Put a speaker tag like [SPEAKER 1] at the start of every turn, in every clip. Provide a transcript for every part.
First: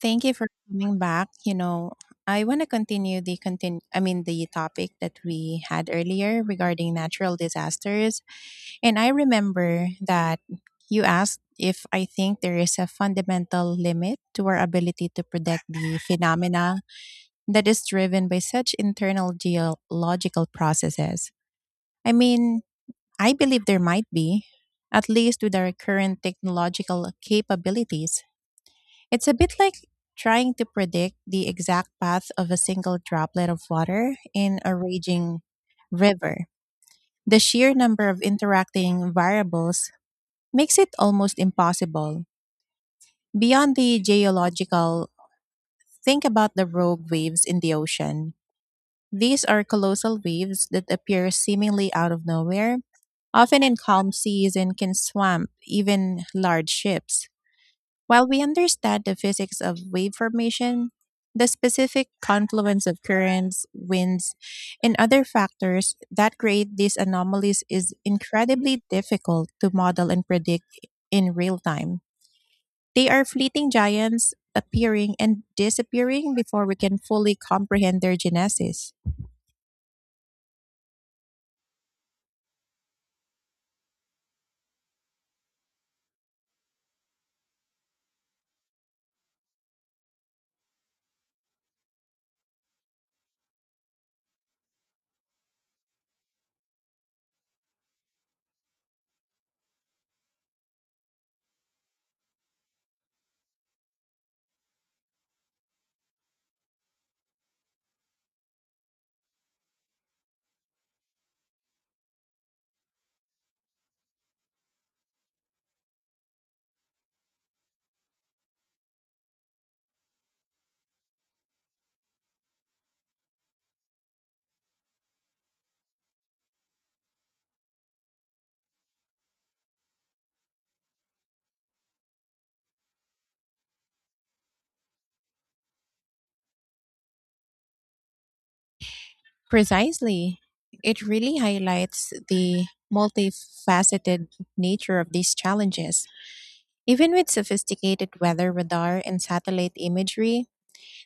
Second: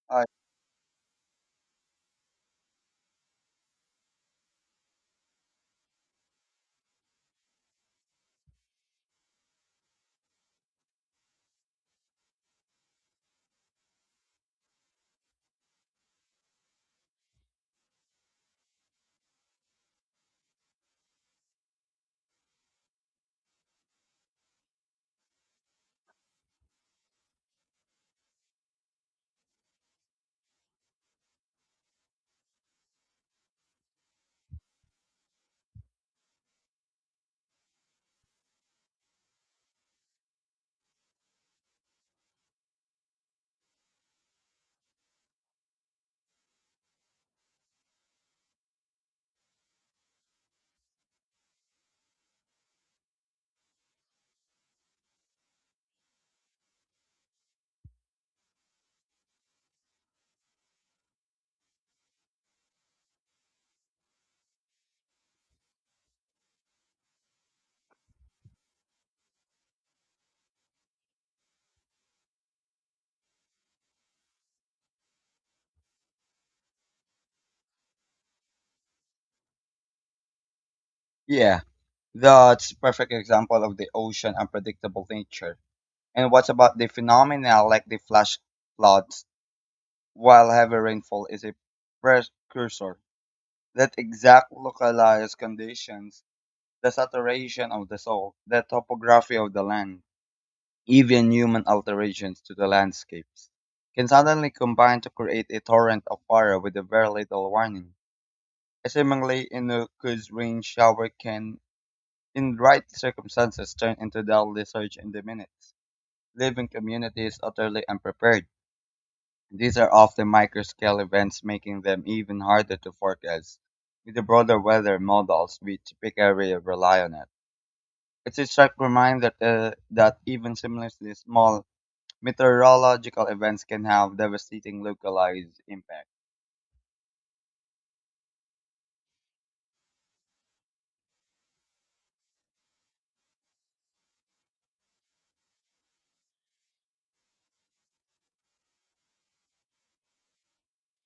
[SPEAKER 1] Thank
[SPEAKER 2] Uh,
[SPEAKER 1] you for coming back. I want to continue, I mean, the topic that we had earlier regarding natural disasters. And I remember that you asked if I think there is a fundamental limit to our ability to predict the phenomena that is driven by such internal geological processes. I mean, I believe there might be, at least with our current technological capabilities. It's a bit like trying to predict the exact path of a single droplet of water in a raging river. The sheer number of interacting variables makes it almost impossible. Beyond the geological, think about the rogue waves in the ocean. These are colossal waves that appear seemingly out of nowhere, often in calm seas, and can swamp even large ships. While we understand the physics of wave formation, the specific confluence of currents, winds, and other factors that create these anomalies is incredibly difficult to model and predict in real time. They are fleeting giants, appearing and disappearing before we can fully comprehend their genesis.
[SPEAKER 2] yeah, that's a perfect example of the ocean unpredictable nature. And what about the phenomena like the flash floods? While heavy rainfall is a precursor, that exact localized conditions, the saturation of the soil, the topography of the land, even human alterations to the landscapes, can suddenly combine to create a torrent of fire with a very little warning. A seemingly innocuous rain shower can in right circumstances turn into the lethargy in the minutes, living communities utterly unprepared. These are often microscale events, making them even harder to forecast. With the broader weather models we typically rely on it. It's a stark reminder that, that even similarly small meteorological events can have devastating localized impact.
[SPEAKER 1] Precisely. It really highlights the multifaceted nature of these challenges. Even with sophisticated weather radar and satellite imagery,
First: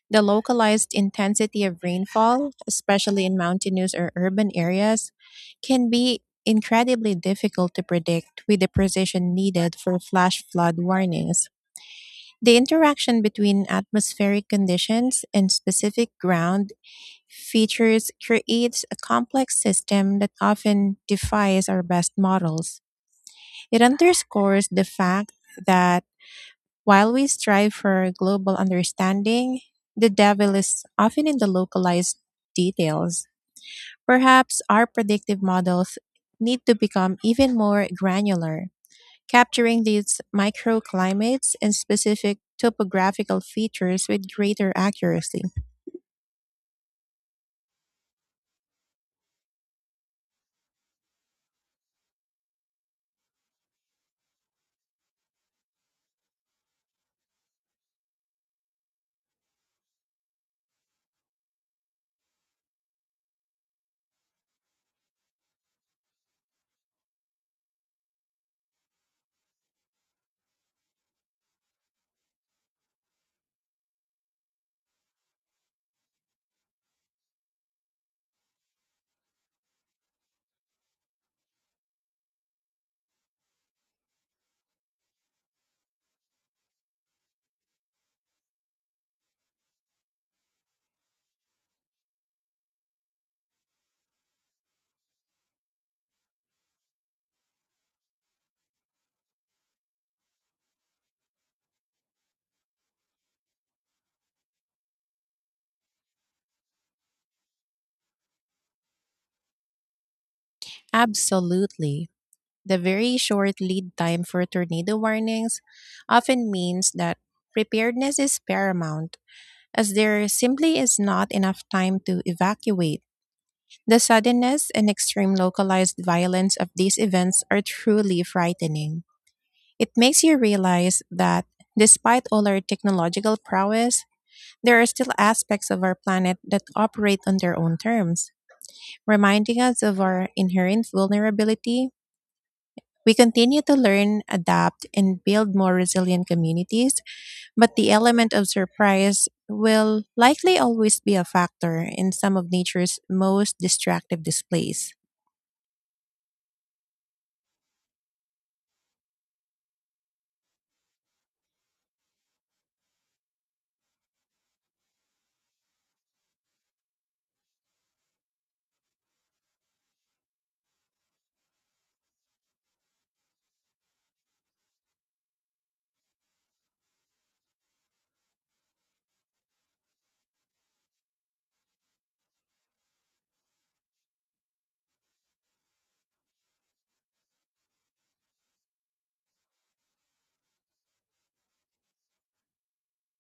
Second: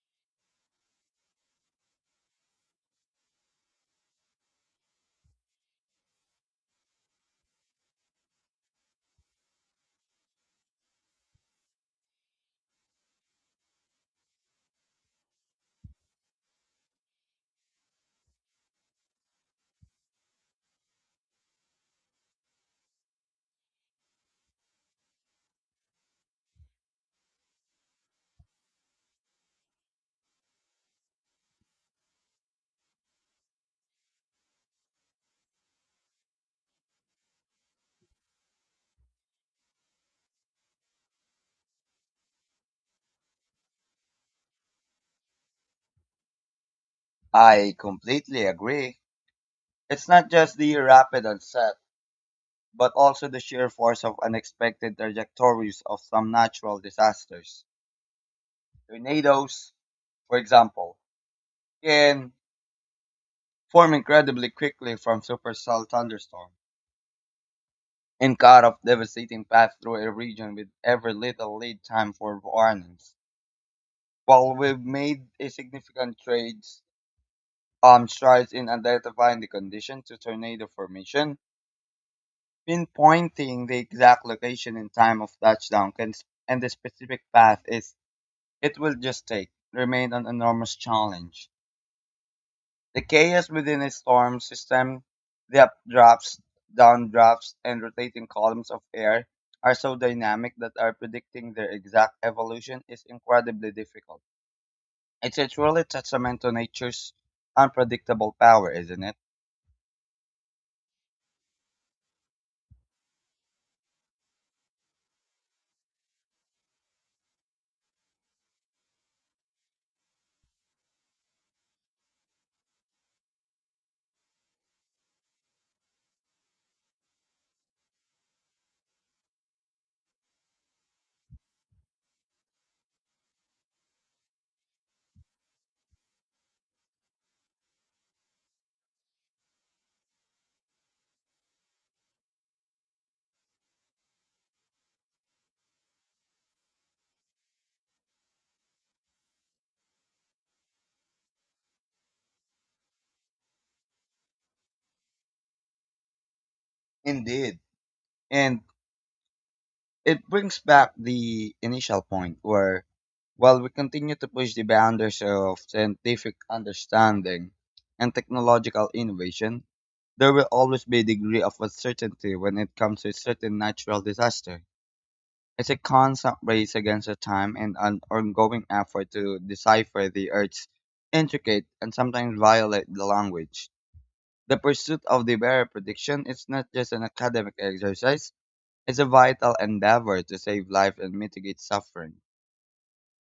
[SPEAKER 1] the localized intensity of rainfall, especially in mountainous or urban areas, can be incredibly difficult to predict with the precision needed for flash flood warnings. The interaction between atmospheric conditions and specific ground features creates a complex system that often defies our best models. It underscores the fact that, while we strive for global understanding, the devil is often in the localized details. Perhaps our predictive models need to become even more granular, capturing these microclimates and specific topographical features with greater accuracy.
[SPEAKER 2] I completely agree. It's not just the rapid onset but also the sheer force of unexpected trajectories of some natural disasters. Tornadoes, for example, can form incredibly quickly from supercell thunderstorms and cut off devastating paths through a region with ever little lead time for warnings. While we've made a significant trades strides in identifying the condition to tornado formation, pinpointing the exact location and time of touchdown can, and the specific path is it will just take remained an enormous challenge. The chaos within a storm system, the updrafts, downdrafts, and rotating columns of air are so dynamic that are predicting their exact evolution is incredibly difficult. It's a truly testament to nature's unpredictable power, isn't it?
[SPEAKER 1] Absolutely. The very short lead time for tornado warnings often means that preparedness is paramount, as there simply is not enough time to evacuate. The suddenness and extreme localized violence of these events are truly frightening. It makes you realize that, despite all our technological prowess, there are still aspects of our planet that operate on their own terms, reminding us of our inherent vulnerability. We continue to learn, adapt, and build more resilient communities, but the element of surprise will likely always be a factor in some of nature's most destructive displays.
[SPEAKER 2] Indeed. And it brings back the initial point where, while we continue to push the boundaries of scientific understanding and technological innovation, there will always be a degree of uncertainty when it comes to certain natural disaster. It's a constant race against the time and an ongoing effort to decipher the Earth's intricate and sometimes violate the language. The pursuit of the better prediction is not just an academic exercise, it's a vital endeavor to save life and mitigate suffering.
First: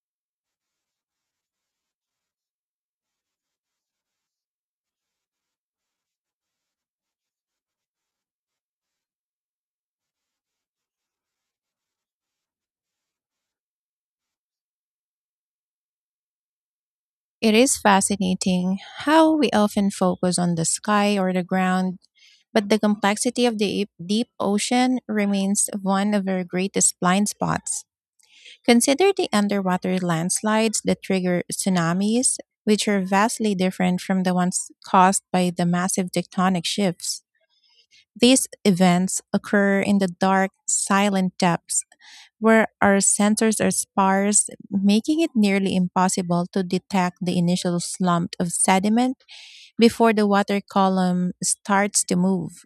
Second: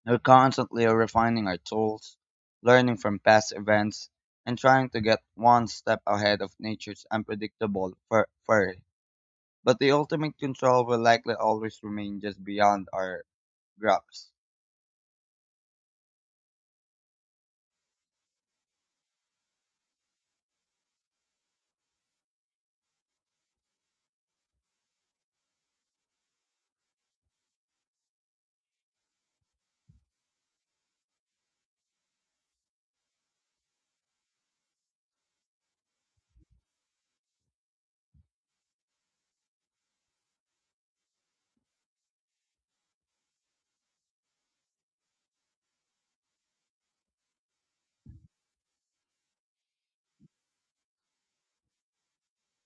[SPEAKER 2] We're constantly refining our tools, learning from past events, and trying to get one step ahead of nature's unpredictable fur. But the ultimate control will likely always remain just beyond our grasp.
[SPEAKER 1] It is fascinating how we often focus on the sky or the ground, but the complexity of the deep ocean remains one of our greatest blind spots. Consider the underwater landslides that trigger tsunamis, which are vastly different from the ones caused by the massive tectonic shifts. These events occur in the dark, silent depths where our sensors are sparse, making it nearly impossible to detect the initial slump of sediment before the water column starts to move.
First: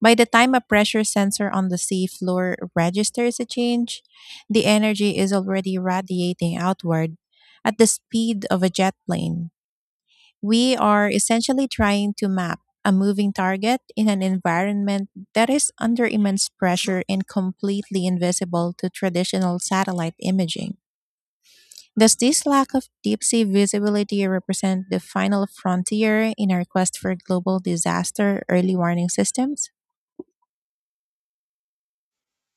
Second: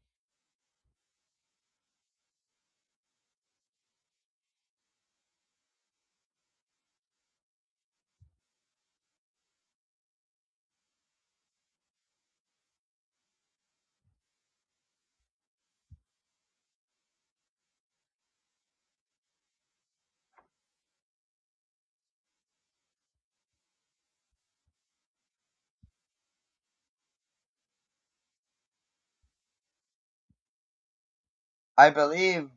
[SPEAKER 1] By the time a pressure sensor on the seafloor registers a change, the energy is already radiating outward at the speed of a jet plane. We are essentially trying to map a moving target in an environment that is under immense pressure and completely invisible to traditional satellite imaging. Does this lack of deep sea visibility represent the final frontier in our quest for global disaster early warning systems?
[SPEAKER 2] I believe,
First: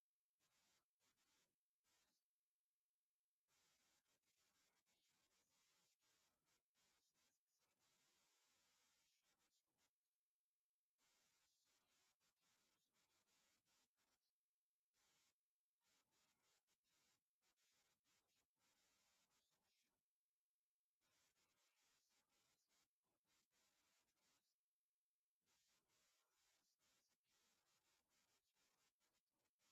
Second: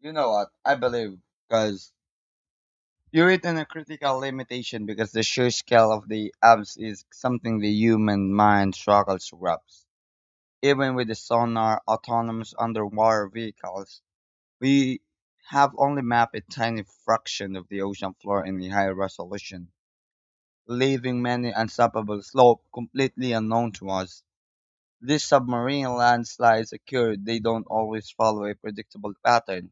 [SPEAKER 2] you know what? I believe, because you're within a critical limitation because the sheer scale of the abs is something the human mind struggles to grasp. Even with the sonar autonomous underwater vehicles, we have only mapped a tiny fraction of the ocean floor in the high resolution, leaving many unstoppable slopes completely unknown to us. These submarine landslides occur, they don't always follow a predictable pattern.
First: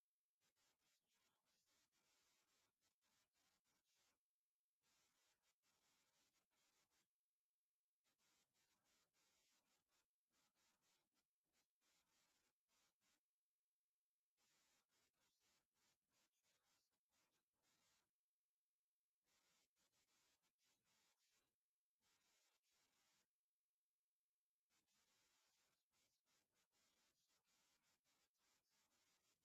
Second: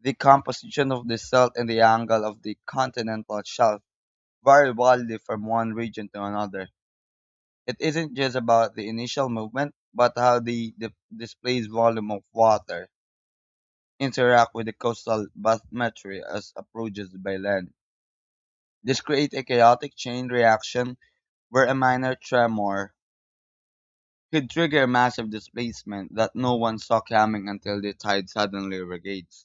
[SPEAKER 2] The composition of the salt and the angle of the continental shelf vary wildly from one region to another. It isn't just about the initial movement, but how the displays volume of water interact with the coastal bathymetry as approaches by land. This creates a chaotic chain reaction where a minor tremor could trigger a massive displacement that no one saw coming until the tide suddenly regates.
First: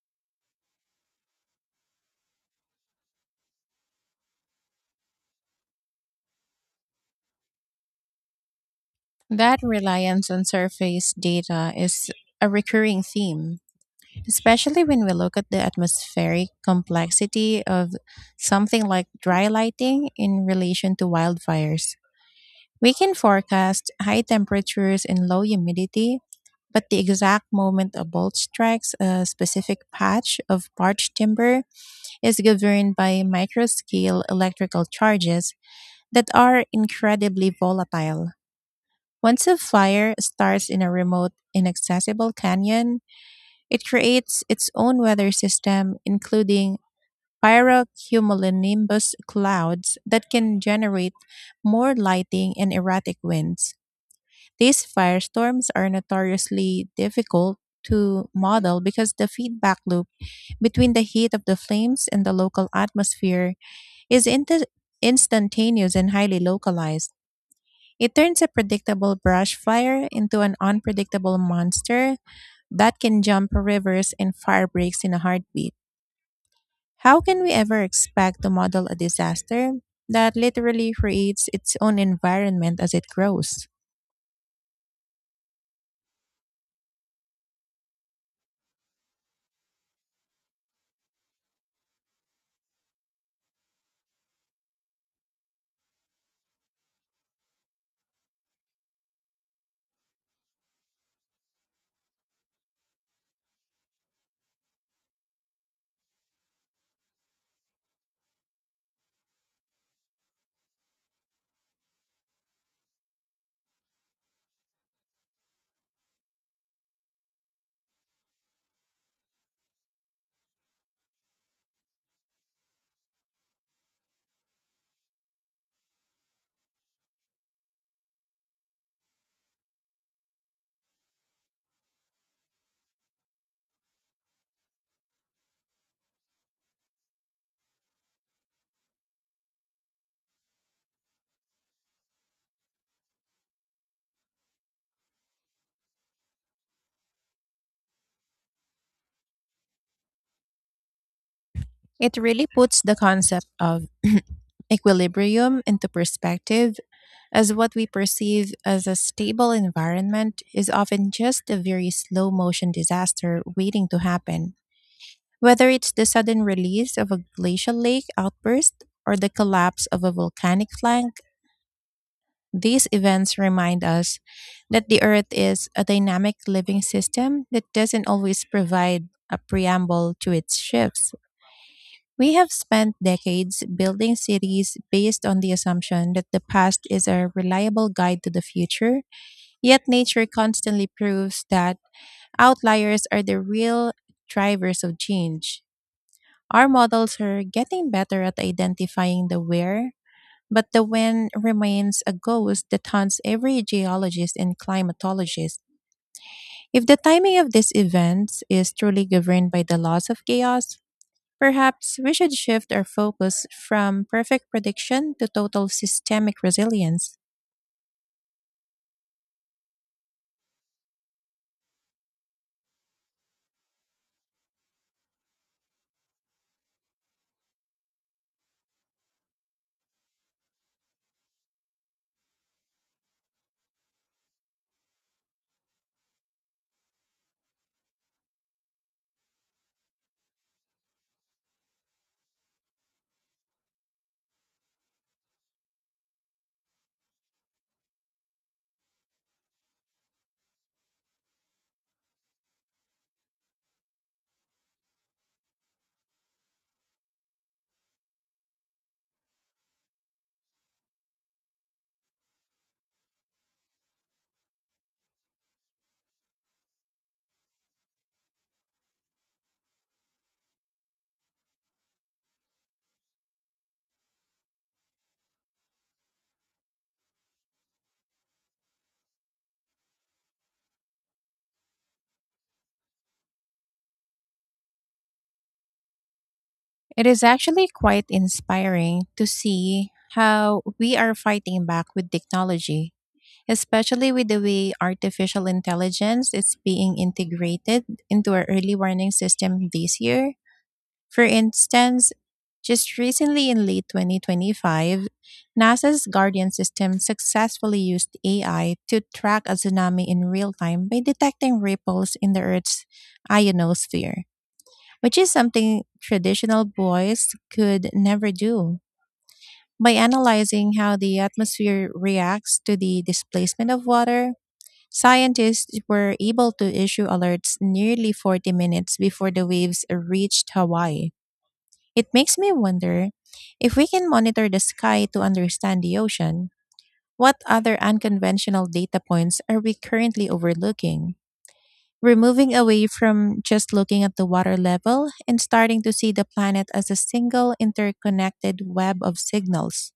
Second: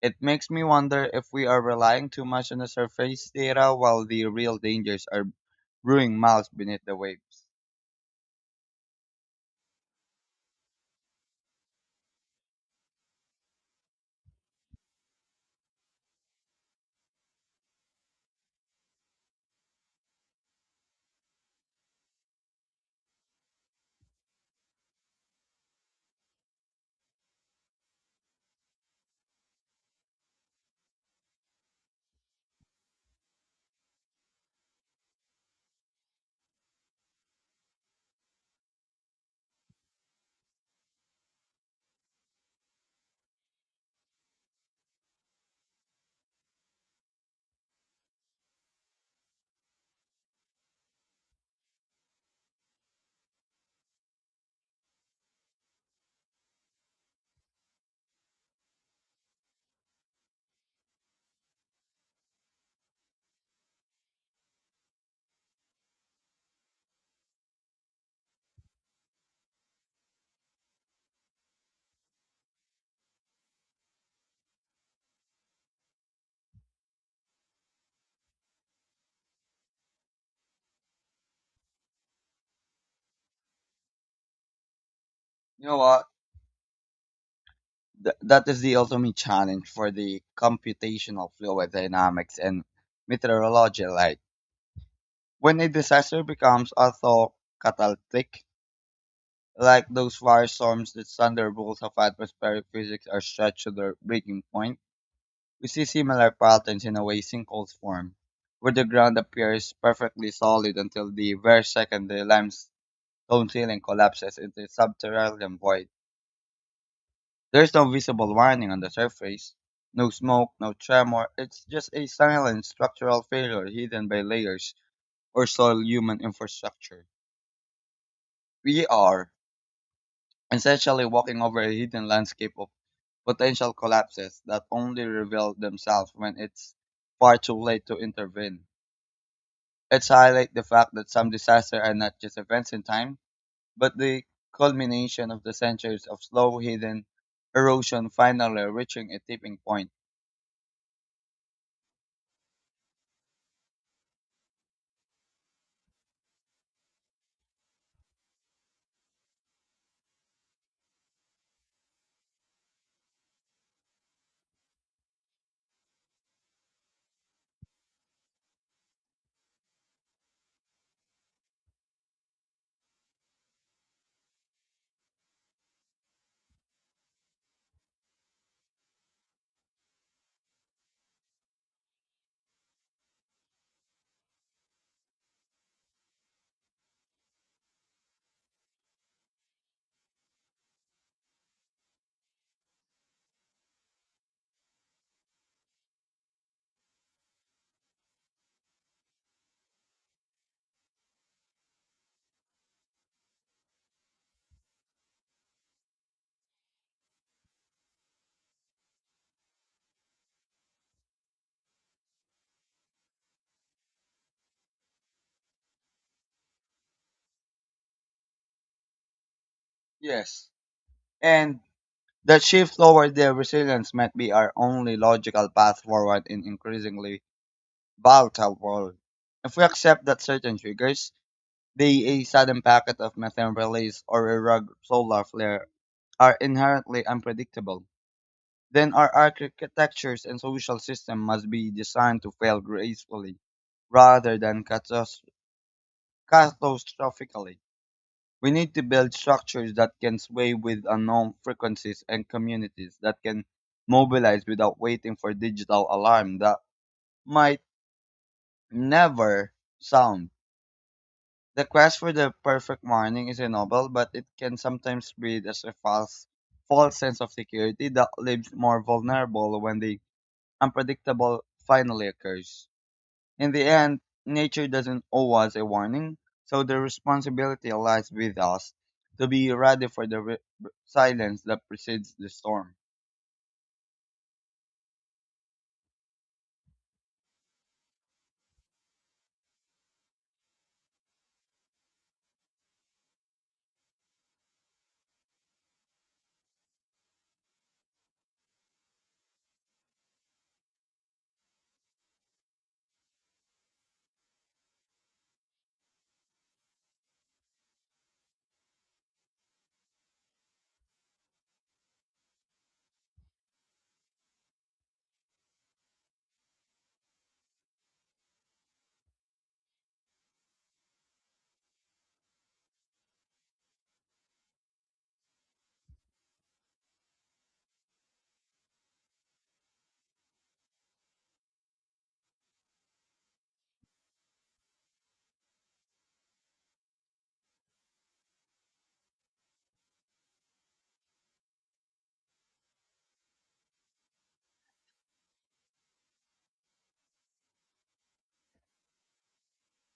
[SPEAKER 2] It makes me wonder if we are relying too much on the surface data while the real dangers are brewing miles beneath the waves.
[SPEAKER 1] That reliance on surface data is a recurring theme, especially when we look at the atmospheric complexity of something like dry lighting in relation to wildfires. We can forecast high temperatures and low humidity, but the exact moment a bolt strikes a specific patch of parched timber is governed by microscale electrical charges that are incredibly volatile. Once a fire starts in a remote, inaccessible canyon, it creates its own weather system, including pyrocumulonimbus clouds that can generate more lighting and erratic winds. These firestorms are notoriously difficult to model because the feedback loop between the heat of the flames and the local atmosphere is instantaneous and highly localized. It turns a predictable brush fire into an unpredictable monster that can jump rivers and fire breaks in a heartbeat. How can we ever expect to model a disaster that literally creates its own environment as it grows?
[SPEAKER 2] You know what? That is the ultimate challenge for the computational fluid dynamics and meteorology like. When a disaster becomes auto catalytic, like those firestorms that thunderbolts of atmospheric physics are stretched to their breaking point, we see similar patterns in a way sinkholes form, where the ground appears perfectly solid until the very second the limestone ceiling collapses into a subterranean void. There's no visible warning on the surface, no smoke, no tremor, it's just a silent structural failure hidden by layers or soil human infrastructure. We are essentially walking over a hidden landscape of potential collapses that only reveal themselves when it's far too late to intervene. Let's highlight the fact that some disasters are not just events in time, but the culmination of the centuries of slow hidden erosion finally reaching a tipping point.
[SPEAKER 1] It really puts the concept of equilibrium into perspective, as what we perceive as a stable environment is often just a very slow motion disaster waiting to happen. Whether it's the sudden release of a glacial lake outburst or the collapse of a volcanic flank, these events remind us that the Earth is a dynamic living system that doesn't always provide a preamble to its shifts. We have spent decades building cities based on the assumption that the past is a reliable guide to the future, yet nature constantly proves that outliers are the real drivers of change. Our models are getting better at identifying the where, but the when remains a ghost that haunts every geologist and climatologist. If the timing of these events is truly governed by the laws of chaos, perhaps we should shift our focus from perfect prediction to total systemic resilience.
[SPEAKER 2] Yes. And that shift toward their resilience might be our only logical path forward in increasingly volatile world. If we accept that certain triggers, they, a sudden packet of methane release or a rogue solar flare, are inherently unpredictable. Then our architectures and social system must be designed to fail gracefully rather than catastrophically. We need to build structures that can sway with unknown frequencies and communities that can mobilize without waiting for digital alarm that might never sound. The quest for the perfect morning is a noble, but it can sometimes breed as a false sense of security that leaves more vulnerable when the unpredictable finally occurs. In the end, nature doesn't owe us a warning, so the responsibility lies with us to be ready for the silence that precedes the storm.
[SPEAKER 1] It is actually quite inspiring to see how we are fighting back with technology, especially with the way artificial intelligence is being integrated into our early warning system this year. For instance, just recently in late 2025, NASA's Guardian system successfully used AI to track a tsunami in real time by detecting ripples in the Earth's ionosphere, which is something traditional buoys could never do. By analyzing how the atmosphere reacts to the displacement of water, scientists were able to issue alerts nearly 40 minutes before the waves reached Hawaii. It makes me wonder, if we can monitor the sky to understand the ocean, what other unconventional data points are we currently overlooking? We're moving away from just looking at the water level and starting to see the planet as a single interconnected web of signals.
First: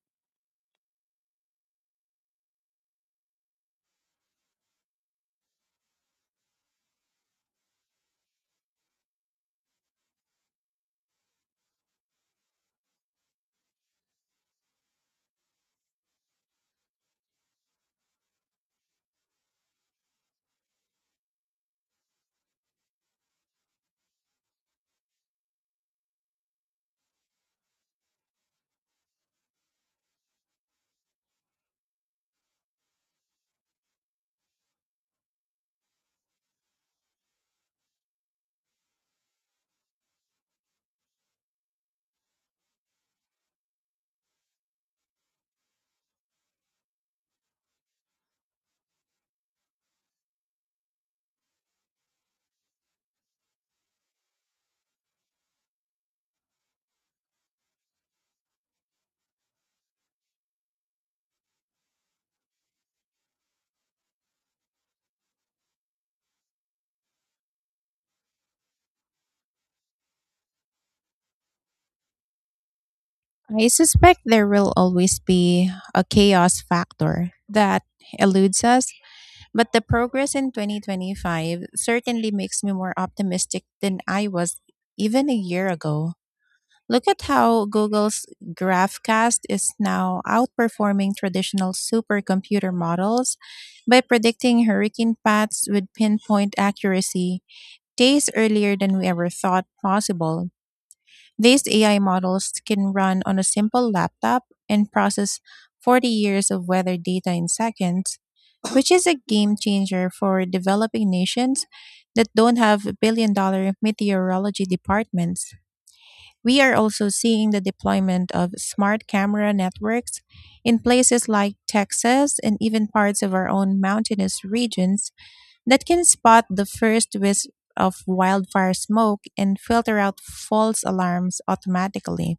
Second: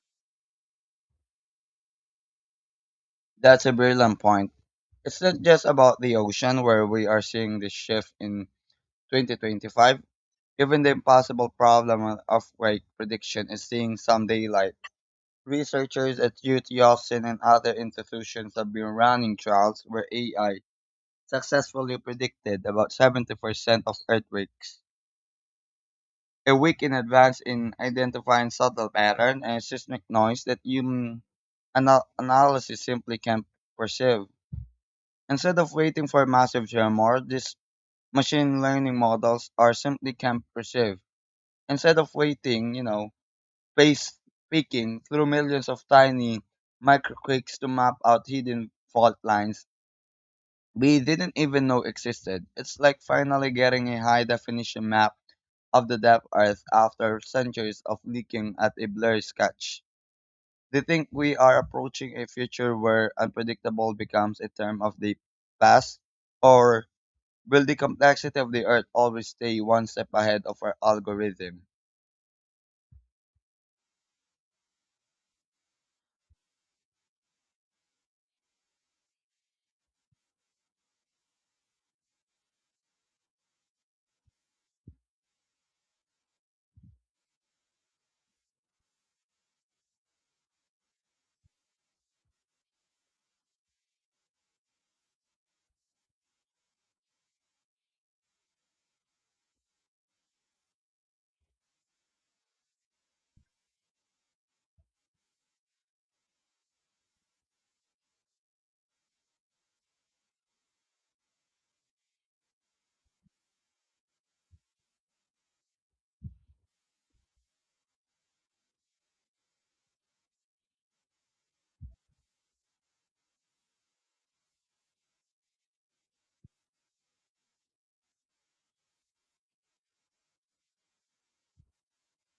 [SPEAKER 2] That's a brilliant point. It's not just about the ocean where we are seeing this shift in 2025. Even the impossible problem of quake prediction is seeing some daylight. Researchers at UT Austin and other institutions have been running trials where AI successfully predicted about 70% of earthquakes. A week in advance in identifying subtle pattern and seismic noise that human analysis simply can't perceive. Instead of waiting for massive tremor, these machine learning models are simply can't perceive. Instead of waiting, you know, face picking through millions of tiny microquakes to map out hidden fault lines we didn't even know existed. It's like finally getting a high definition map of the depth Earth after centuries of looking at a blurry sketch. They think we are approaching a future where unpredictable becomes a term of the past, or will the complexity of the Earth always stay one step ahead of our algorithm?
[SPEAKER 1] I suspect there will always be a chaos factor that eludes us. But the progress in 2025 certainly makes me more optimistic than I was even a year ago. Look at how Google's GraphCast is now outperforming traditional supercomputer models by predicting hurricane paths with pinpoint accuracy days earlier than we ever thought possible. These AI models can run on a simple laptop and process 40 years of weather data in seconds, which is a game changer for developing nations that don't have billion dollar meteorology departments. We are also seeing the deployment of smart camera networks in places like Texas and even parts of our own mountainous regions that can spot the first wisp of wildfire smoke and filter out false alarms automatically.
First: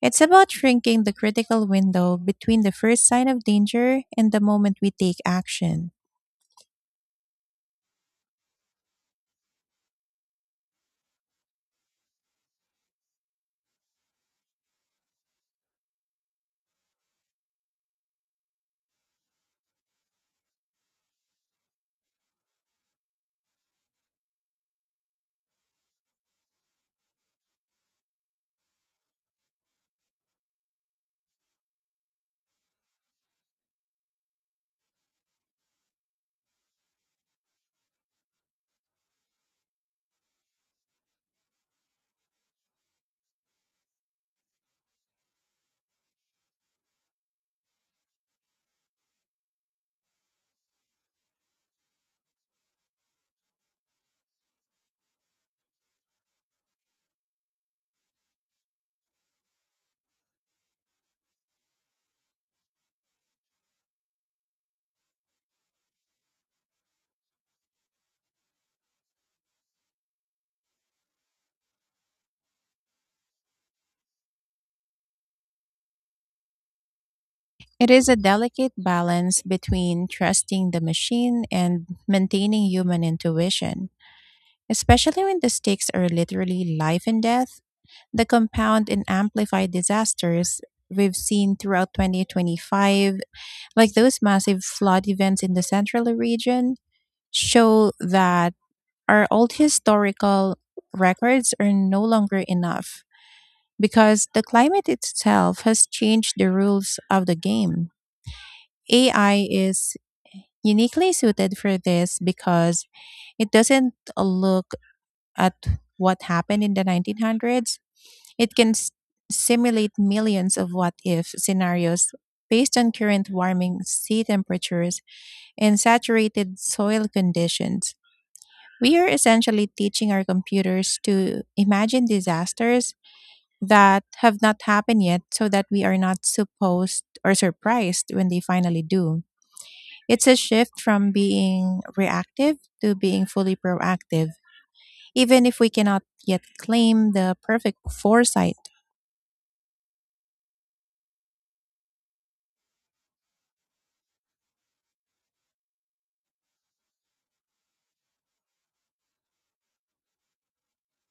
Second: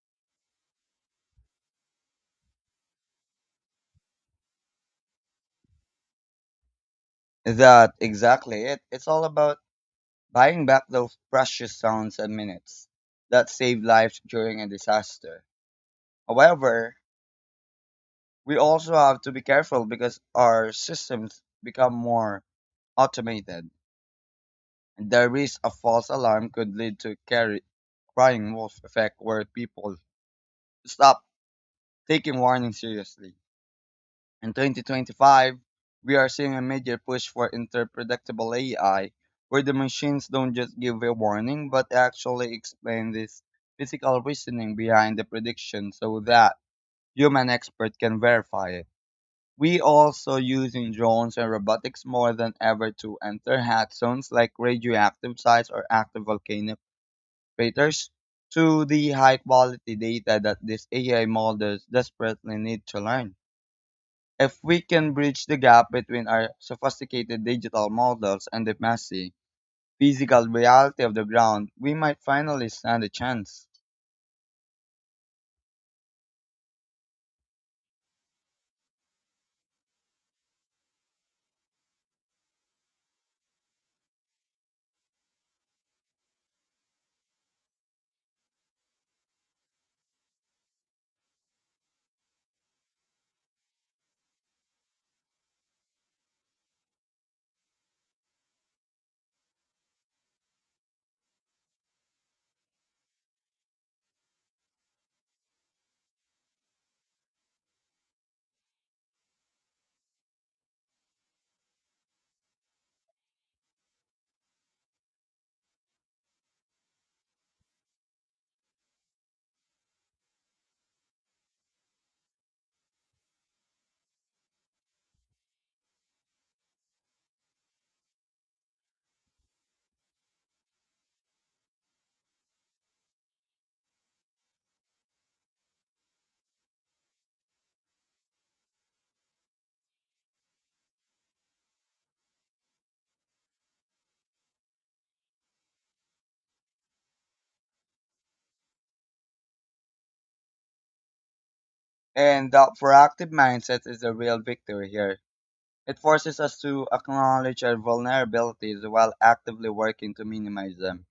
[SPEAKER 1] It's about shrinking the critical window between the first sign of danger and the moment we take action.
[SPEAKER 2] That exactly it. It's all about buying back those precious sounds and minutes that saved lives during a disaster. However, we also have to be careful because our systems become more automated and the risk of false alarm could lead to carry, crying wolf effect where people stop taking warning seriously. In 2025, we are seeing a major push for interpredictable AI, where the machines don't just give a warning, but actually explain this physical reasoning behind the prediction so that human experts can verify it. We also using drones and robotics more than ever to enter hot zones like radioactive sites or active volcanic craters to the high quality data that these AI models desperately need to learn. If we can bridge the gap between our sophisticated digital models and the messy physical reality of the ground, we might finally stand a chance.
[SPEAKER 1] It is a delicate balance between trusting the machine and maintaining human intuition, especially when the stakes are literally life and death. The compound and amplified disasters we've seen throughout 2025, like those massive flood events in the central region, show that our old historical records are no longer enough, because the climate itself has changed the rules of the game. AI is uniquely suited for this because it doesn't look at what happened in the 1900s. It can simulate millions of what if scenarios based on current warming sea temperatures and saturated soil conditions. We are essentially teaching our computers to imagine disasters that have not happened yet, so that we are not supposed or surprised when they finally do. It's a shift from being reactive to being fully proactive, even if we cannot yet claim the perfect foresight.
[SPEAKER 2] And that proactive mindset is the real victory here. It forces us to acknowledge our vulnerabilities while actively working to minimize them.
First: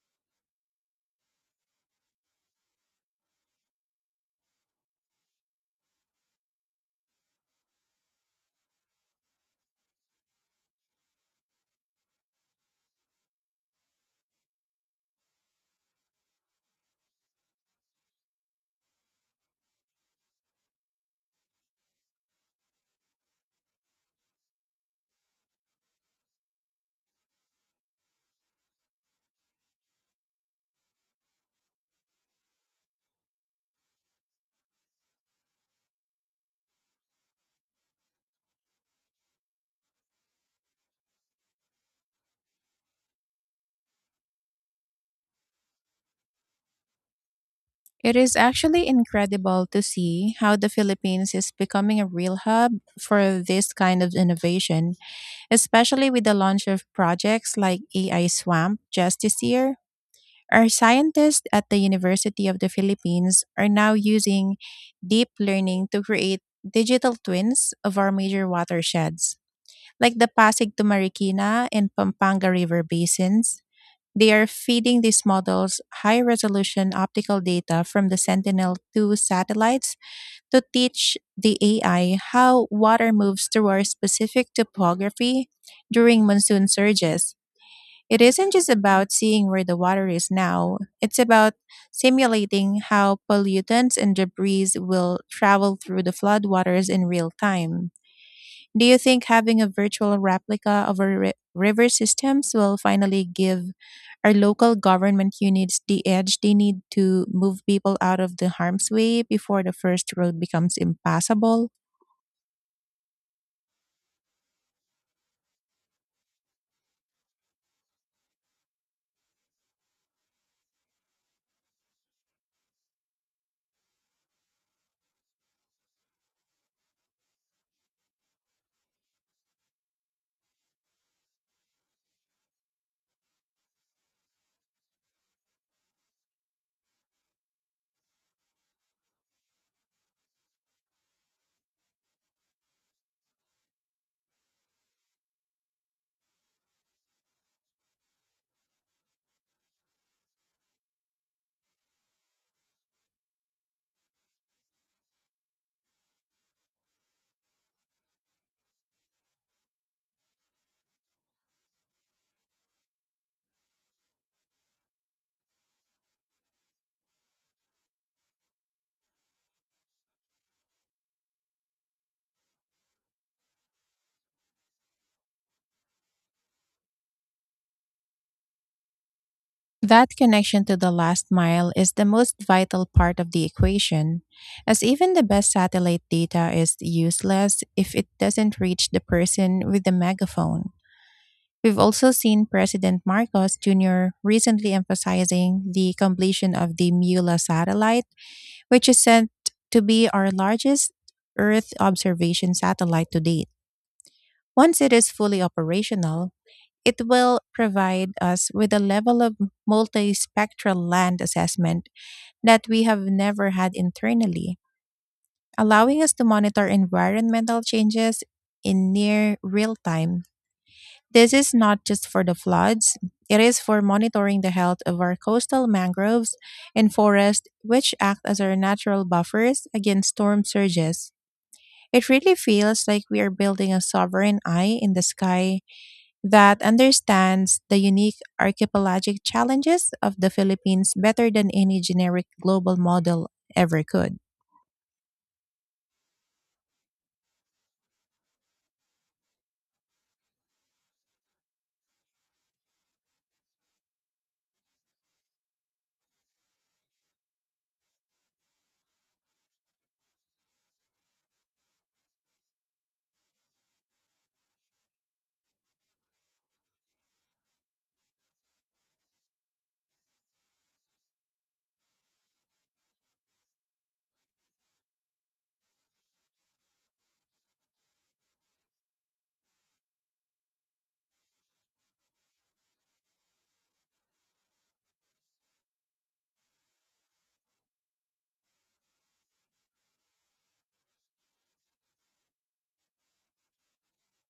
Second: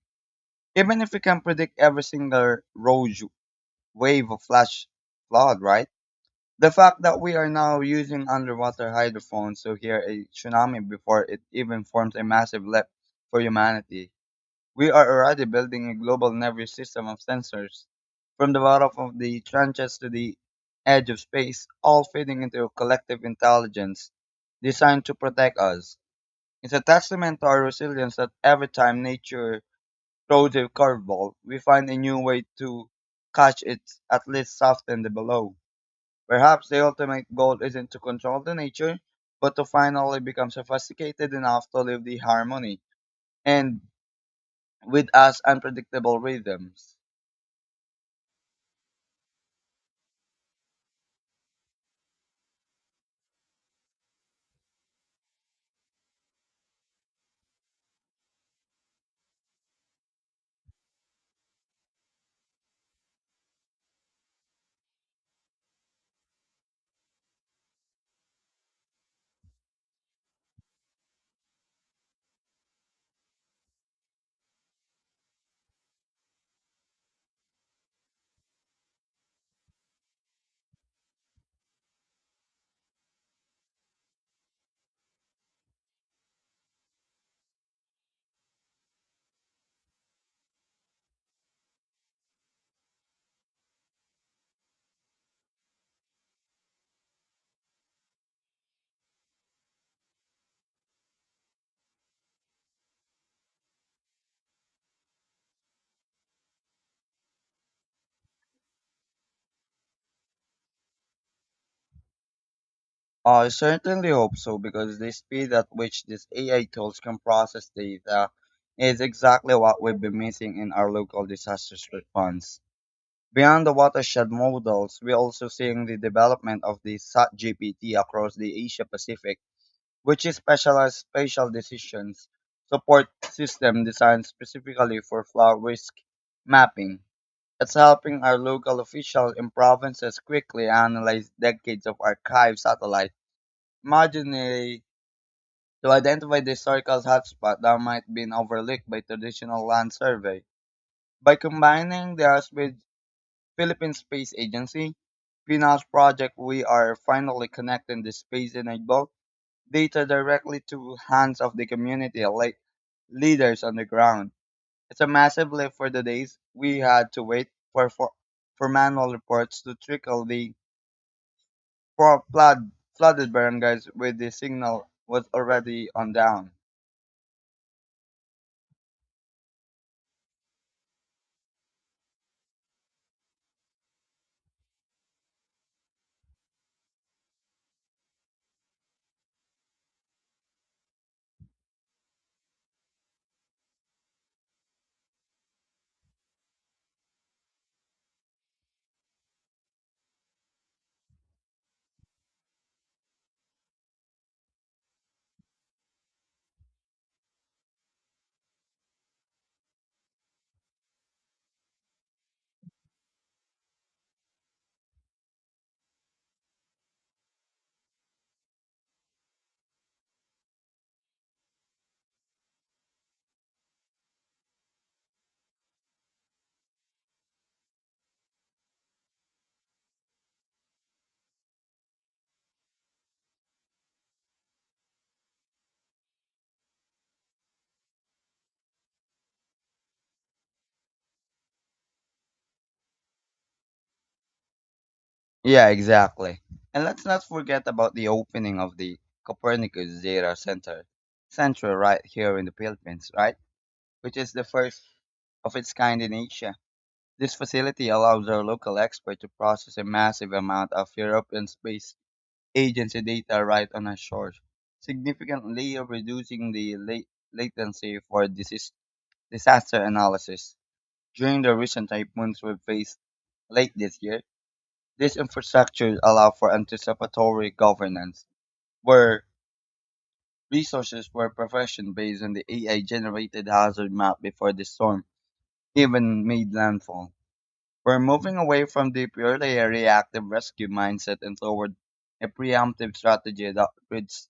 [SPEAKER 2] Even if we can predict every single rogue wave of flash flood, right? The fact that we are now using underwater hydrophones to hear a tsunami before it even forms a massive leap for humanity. We are already building a global nervous system of sensors, from the bottom of the trenches to the edge of space, all feeding into a collective intelligence designed to protect us. It's a testament to our resilience that every time nature throws a curveball, we find a new way to catch it, at least soften the blow. Perhaps the ultimate goal isn't to control the nature, but to finally become sophisticated enough to live the harmony and with us unpredictable rhythms.
[SPEAKER 1] It is actually incredible to see how the Philippines is becoming a real hub for this kind of innovation, especially with the launch of projects like AI Swamp just this year. Our scientists at the University of the Philippines are now using deep learning to create digital twins of our major watersheds, like the Pasig to Marikina and Pampanga River basins. They are feeding these models high resolution optical data from the Sentinel 2 satellites to teach the AI how water moves through our specific topography during monsoon surges. It isn't just about seeing where the water is now, it's about simulating how pollutants and debris will travel through the floodwaters in real time. Do you think having a virtual replica of our river systems will finally give our local government units the edge they need to move people out of the harm's way before the first road becomes impassable?
[SPEAKER 2] I certainly hope so because the speed at which these AI tools can process data is exactly what we've been missing in our local disaster response. Beyond the watershed models, we're also seeing the development of the SAT GPT across the Asia Pacific, which is specialized spatial decisions support system designed specifically for flood risk mapping. It's helping our local officials in provinces quickly analyze decades of archived satellite imagery to identify the historical hotspot that might be overlooked by traditional land survey. By combining theirs with Philippine Space Agency, PNAS project, we are finally connecting the space enabled data directly to hands of the community like leaders on the ground. It's a massive lift for the days we had to wait for manual reports to trickle the pro- flood, flooded barangays with the signal was already on down.
[SPEAKER 1] That connection to the last mile is the most vital part of the equation, as even the best satellite data is useless if it doesn't reach the person with the megaphone. We've also seen President Marcos Jr. recently emphasizing the completion of the MULA satellite, which is said to be our largest Earth observation satellite to date. Once it is fully operational, it will provide us with a level of multispectral land assessment that we have never had internally, allowing us to monitor environmental changes in near real time. This is not just for the floods, it is for monitoring the health of our coastal mangroves and forests, which act as our natural buffers against storm surges. It really feels like we are building a sovereign eye in the sky that understands the unique archipelagic challenges of the Philippines better than any generic global model ever could.
[SPEAKER 2] Yeah, exactly. And let's not forget about the opening of the Copernicus Data Center, central right here in the Philippines, right? Which is the first of its kind in Asia. This facility allows our local experts to process a massive amount of European Space Agency data right on our shores, significantly reducing the latency for disaster analysis. During the recent typhoons we faced late this year, this infrastructure allowed for anticipatory governance, where resources were provisioned based on the AI generated hazard map before the storm even made landfall. We're moving away from the purely reactive rescue mindset and toward a preemptive strategy that treats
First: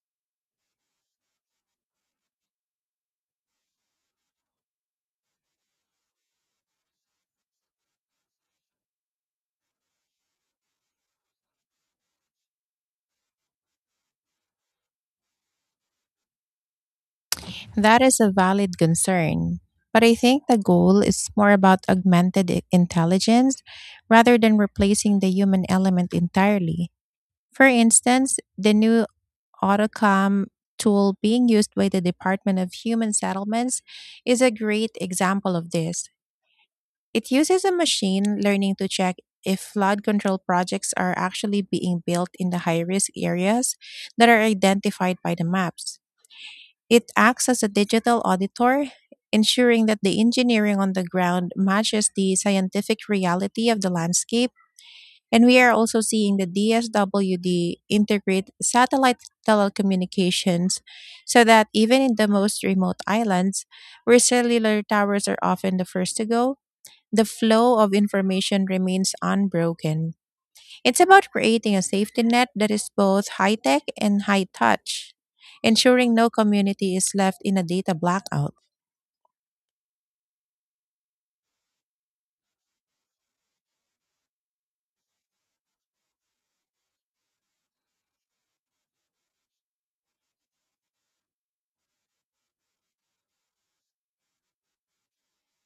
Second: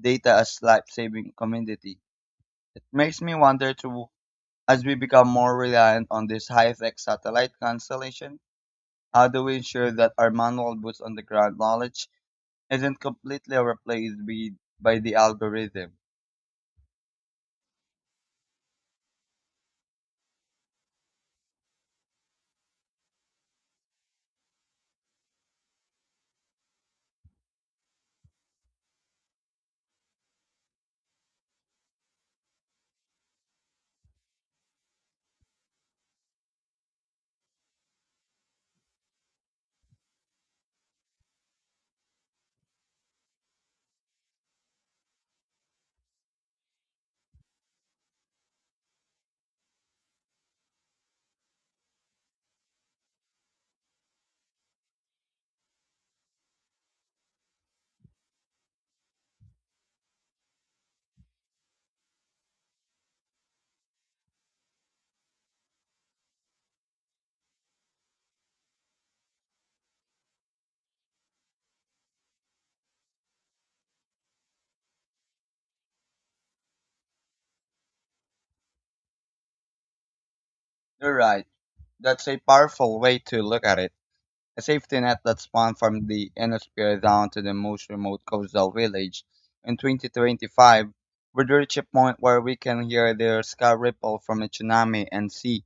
[SPEAKER 2] data as life-saving commodity. It makes me wonder too, as we become more reliant on this high-tech satellite constellation, how do we ensure that our manual boots on the ground knowledge isn't completely replaced by the algorithm?
[SPEAKER 1] That is a valid concern. But I think the goal is more about augmented intelligence rather than replacing the human element entirely. For instance, the new AutoCom tool being used by the Department of Human Settlements is a great example of this. It uses a machine learning to check if flood control projects are actually being built in the high risk areas that are identified by the maps. It acts as a digital auditor, ensuring that the engineering on the ground matches the scientific reality of the landscape. And we are also seeing the DSWD integrate satellite telecommunications so that even in the most remote islands, where cellular towers are often the first to go, the flow of information remains unbroken. It's about creating a safety net that is both high tech and high touch, ensuring no community is left in a data blackout.
[SPEAKER 2] You're right. That's a powerful way to look at it. A safety net that spanned from the Enosphere down to the most remote coastal village. In 2025, we'd reach a point where we can hear the sky ripple from a tsunami and see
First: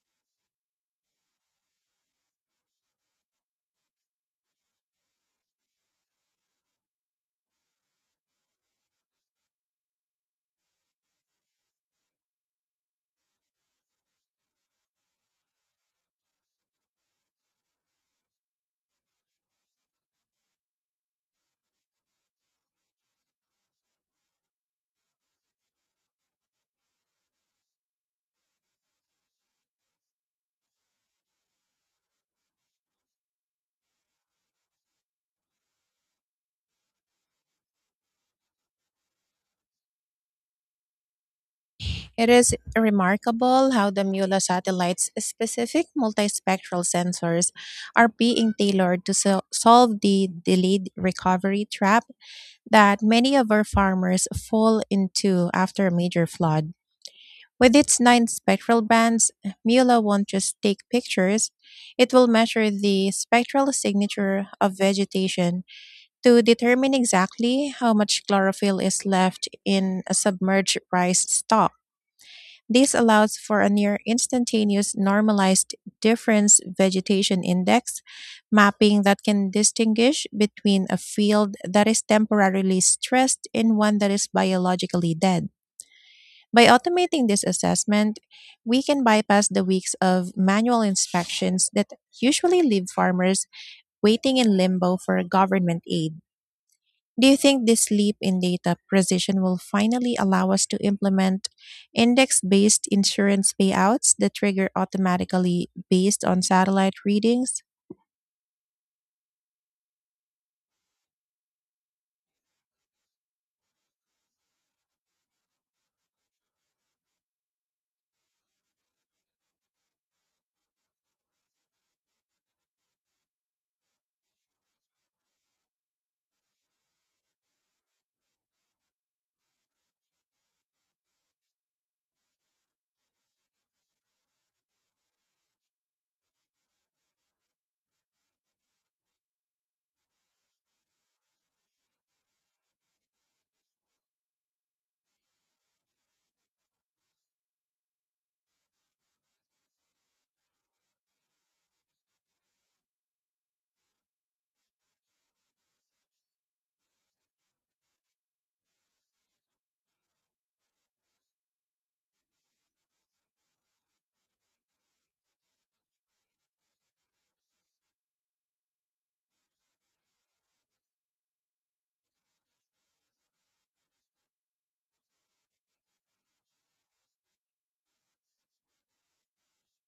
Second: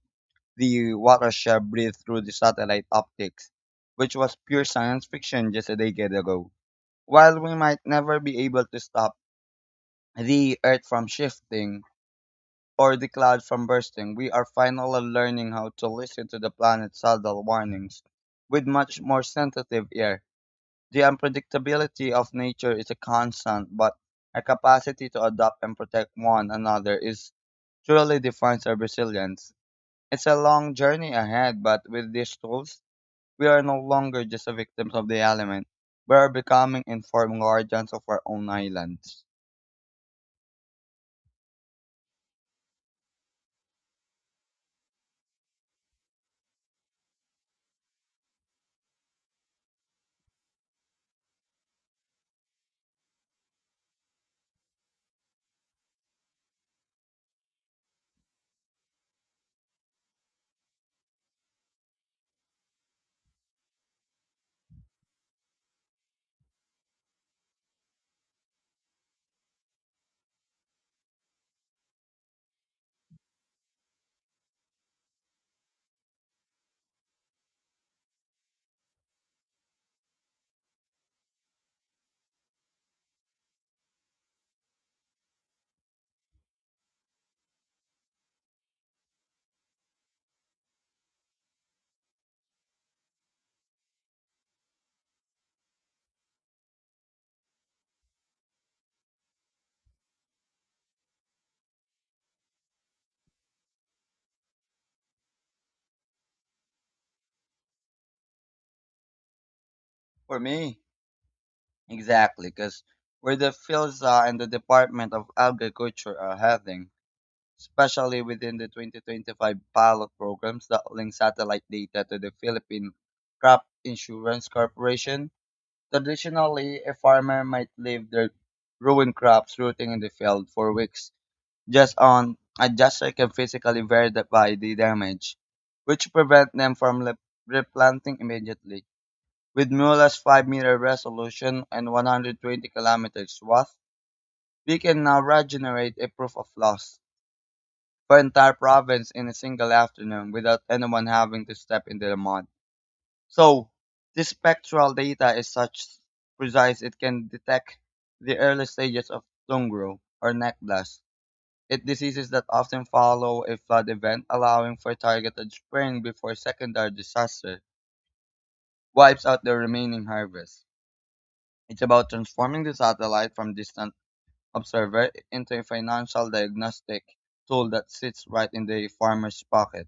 [SPEAKER 2] the watershed breathe through the satellite optics, which was pure science fiction just a decade ago. While we might never be able to stop the Earth from shifting or the cloud from bursting, we are finally learning how to listen to the planet's subtle warnings with much more sensitive ear. The unpredictability of nature is a constant, but our capacity to adapt and protect one another is truly defines our resilience. It's a long journey ahead, but with these tools, we are no longer just the victims of the element. We are becoming informed guardians of our own islands.
[SPEAKER 1] It is remarkable how the MULA satellite's specific multispectral sensors are being tailored to solve the delayed recovery trap that many of our farmers fall into after a major flood. With its nine spectral bands, MULA won't just take pictures, it will measure the spectral signature of vegetation to determine exactly how much chlorophyll is left in a submerged rice stalk. This allows for a near instantaneous normalized difference vegetation index mapping that can distinguish between a field that is temporarily stressed and one that is biologically dead. By automating this assessment, we can bypass the weeks of manual inspections that usually leave farmers waiting in limbo for government aid. Do you think this leap in data precision will finally allow us to implement index based insurance payouts that trigger automatically based on satellite readings?
[SPEAKER 2] For me, exactly, because where the fields are and the Department of Agriculture are heading. Especially within the 2025 pilot programs that link satellite data to the Philippine Crop Insurance Corporation. Traditionally, a farmer might leave their ruined crops rooting in the field for weeks just on adjuster can physically verify the damage, which prevent them from replanting immediately. With Mueller's 5-meter resolution and 120 kilometers swath, we can now regenerate a proof of loss for entire province in a single afternoon without anyone having to step into the mud. So this spectral data is such precise it can detect the early stages of tungro or neck blast. It diseases that often follow a flood event, allowing for targeted spraying before secondary disaster wipes out the remaining harvest. It's about transforming the satellite from distant observer into a financial diagnostic tool that sits right in the farmer's pocket.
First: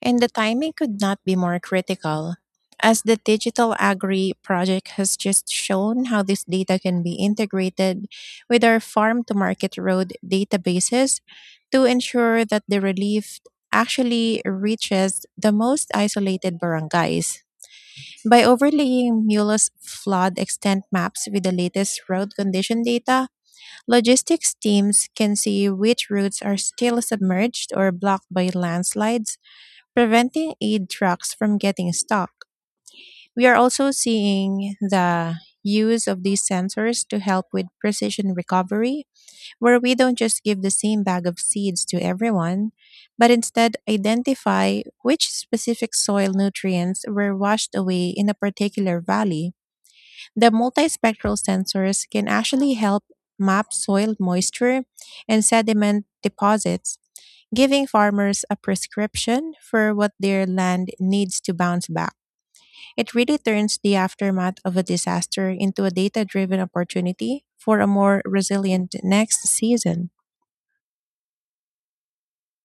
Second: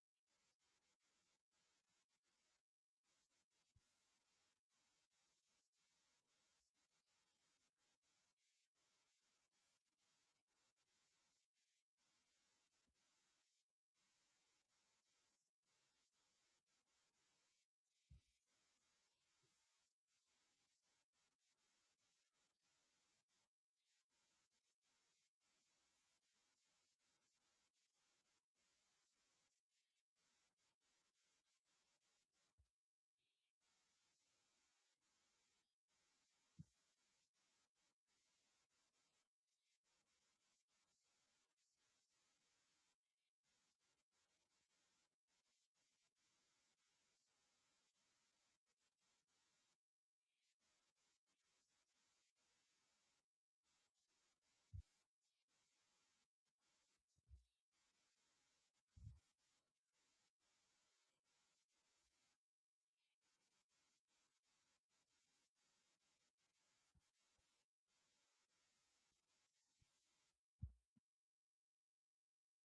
[SPEAKER 1] And the timing could not be more critical, as the Digital Agri project has just shown how this data can be integrated with our farm to market road databases to ensure that the relief actually reaches the most isolated barangays. By overlaying MULA's flood extent maps with the latest road condition data, logistics teams can see which routes are still submerged or blocked by landslides preventing aid trucks from getting stuck. We are also seeing the use of these sensors to help with precision recovery, where we don't just give the same bag of seeds to everyone, but instead identify which specific soil nutrients were washed away in a particular valley. The multispectral sensors can actually help map soil moisture and sediment deposits giving farmers a prescription for what their land needs to bounce back. It really turns the aftermath of a disaster into a data driven opportunity for a more resilient next season.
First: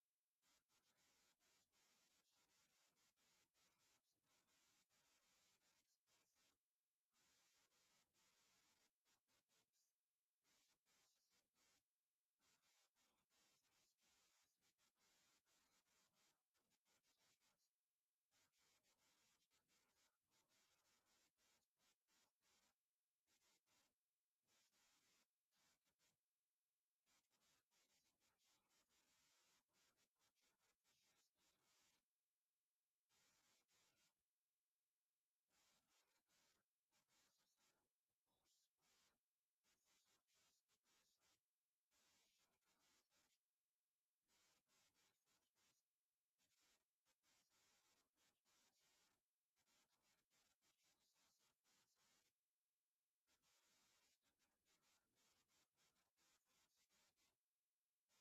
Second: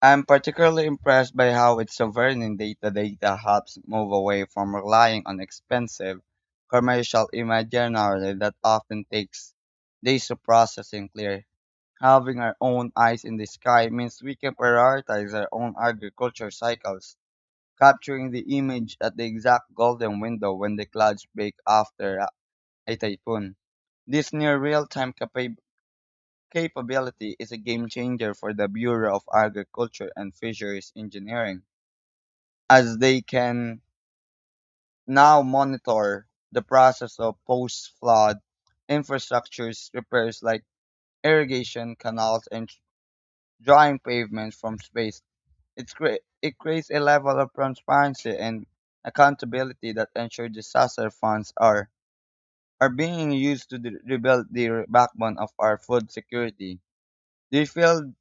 [SPEAKER 2] I'm particularly impressed by how its sovereign data helps move away from relying on expensive commercial imaginary that often takes days to process and clear. Having our own eyes in the sky means we can prioritize our own agriculture cycles, capturing the image at the exact golden window when the clouds break after a typhoon. This near real-time capability is a game changer for the Bureau of Agriculture and Fisheries Engineering, as they can now monitor the process of post flood infrastructures repairs like irrigation canals and drying pavements from space. It creates a level of transparency and accountability that ensure disaster funds are being used to rebuild the re- backbone of our food security. Do you feel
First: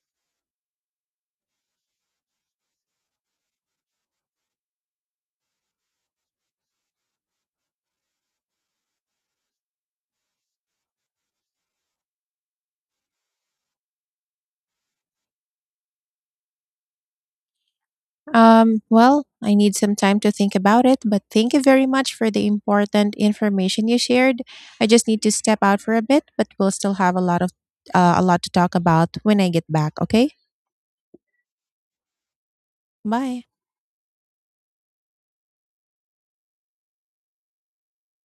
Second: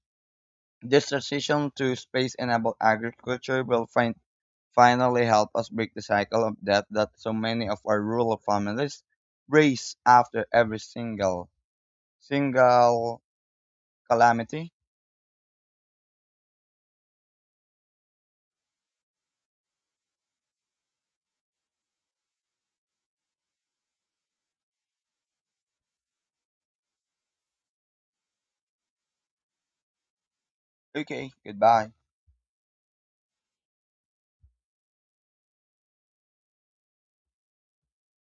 [SPEAKER 2] this transition to space-enabled agriculture will finally help us break the cycle of death that so many of our rural families race after every single calamity.
[SPEAKER 1] Well, I need some time to think about it, but thank you very much for the important information you shared. I just need to step out for a bit, but we'll still have a lot of a lot to talk about when I get back, okay?
[SPEAKER 2] Okay, goodbye.
[SPEAKER 1] Bye.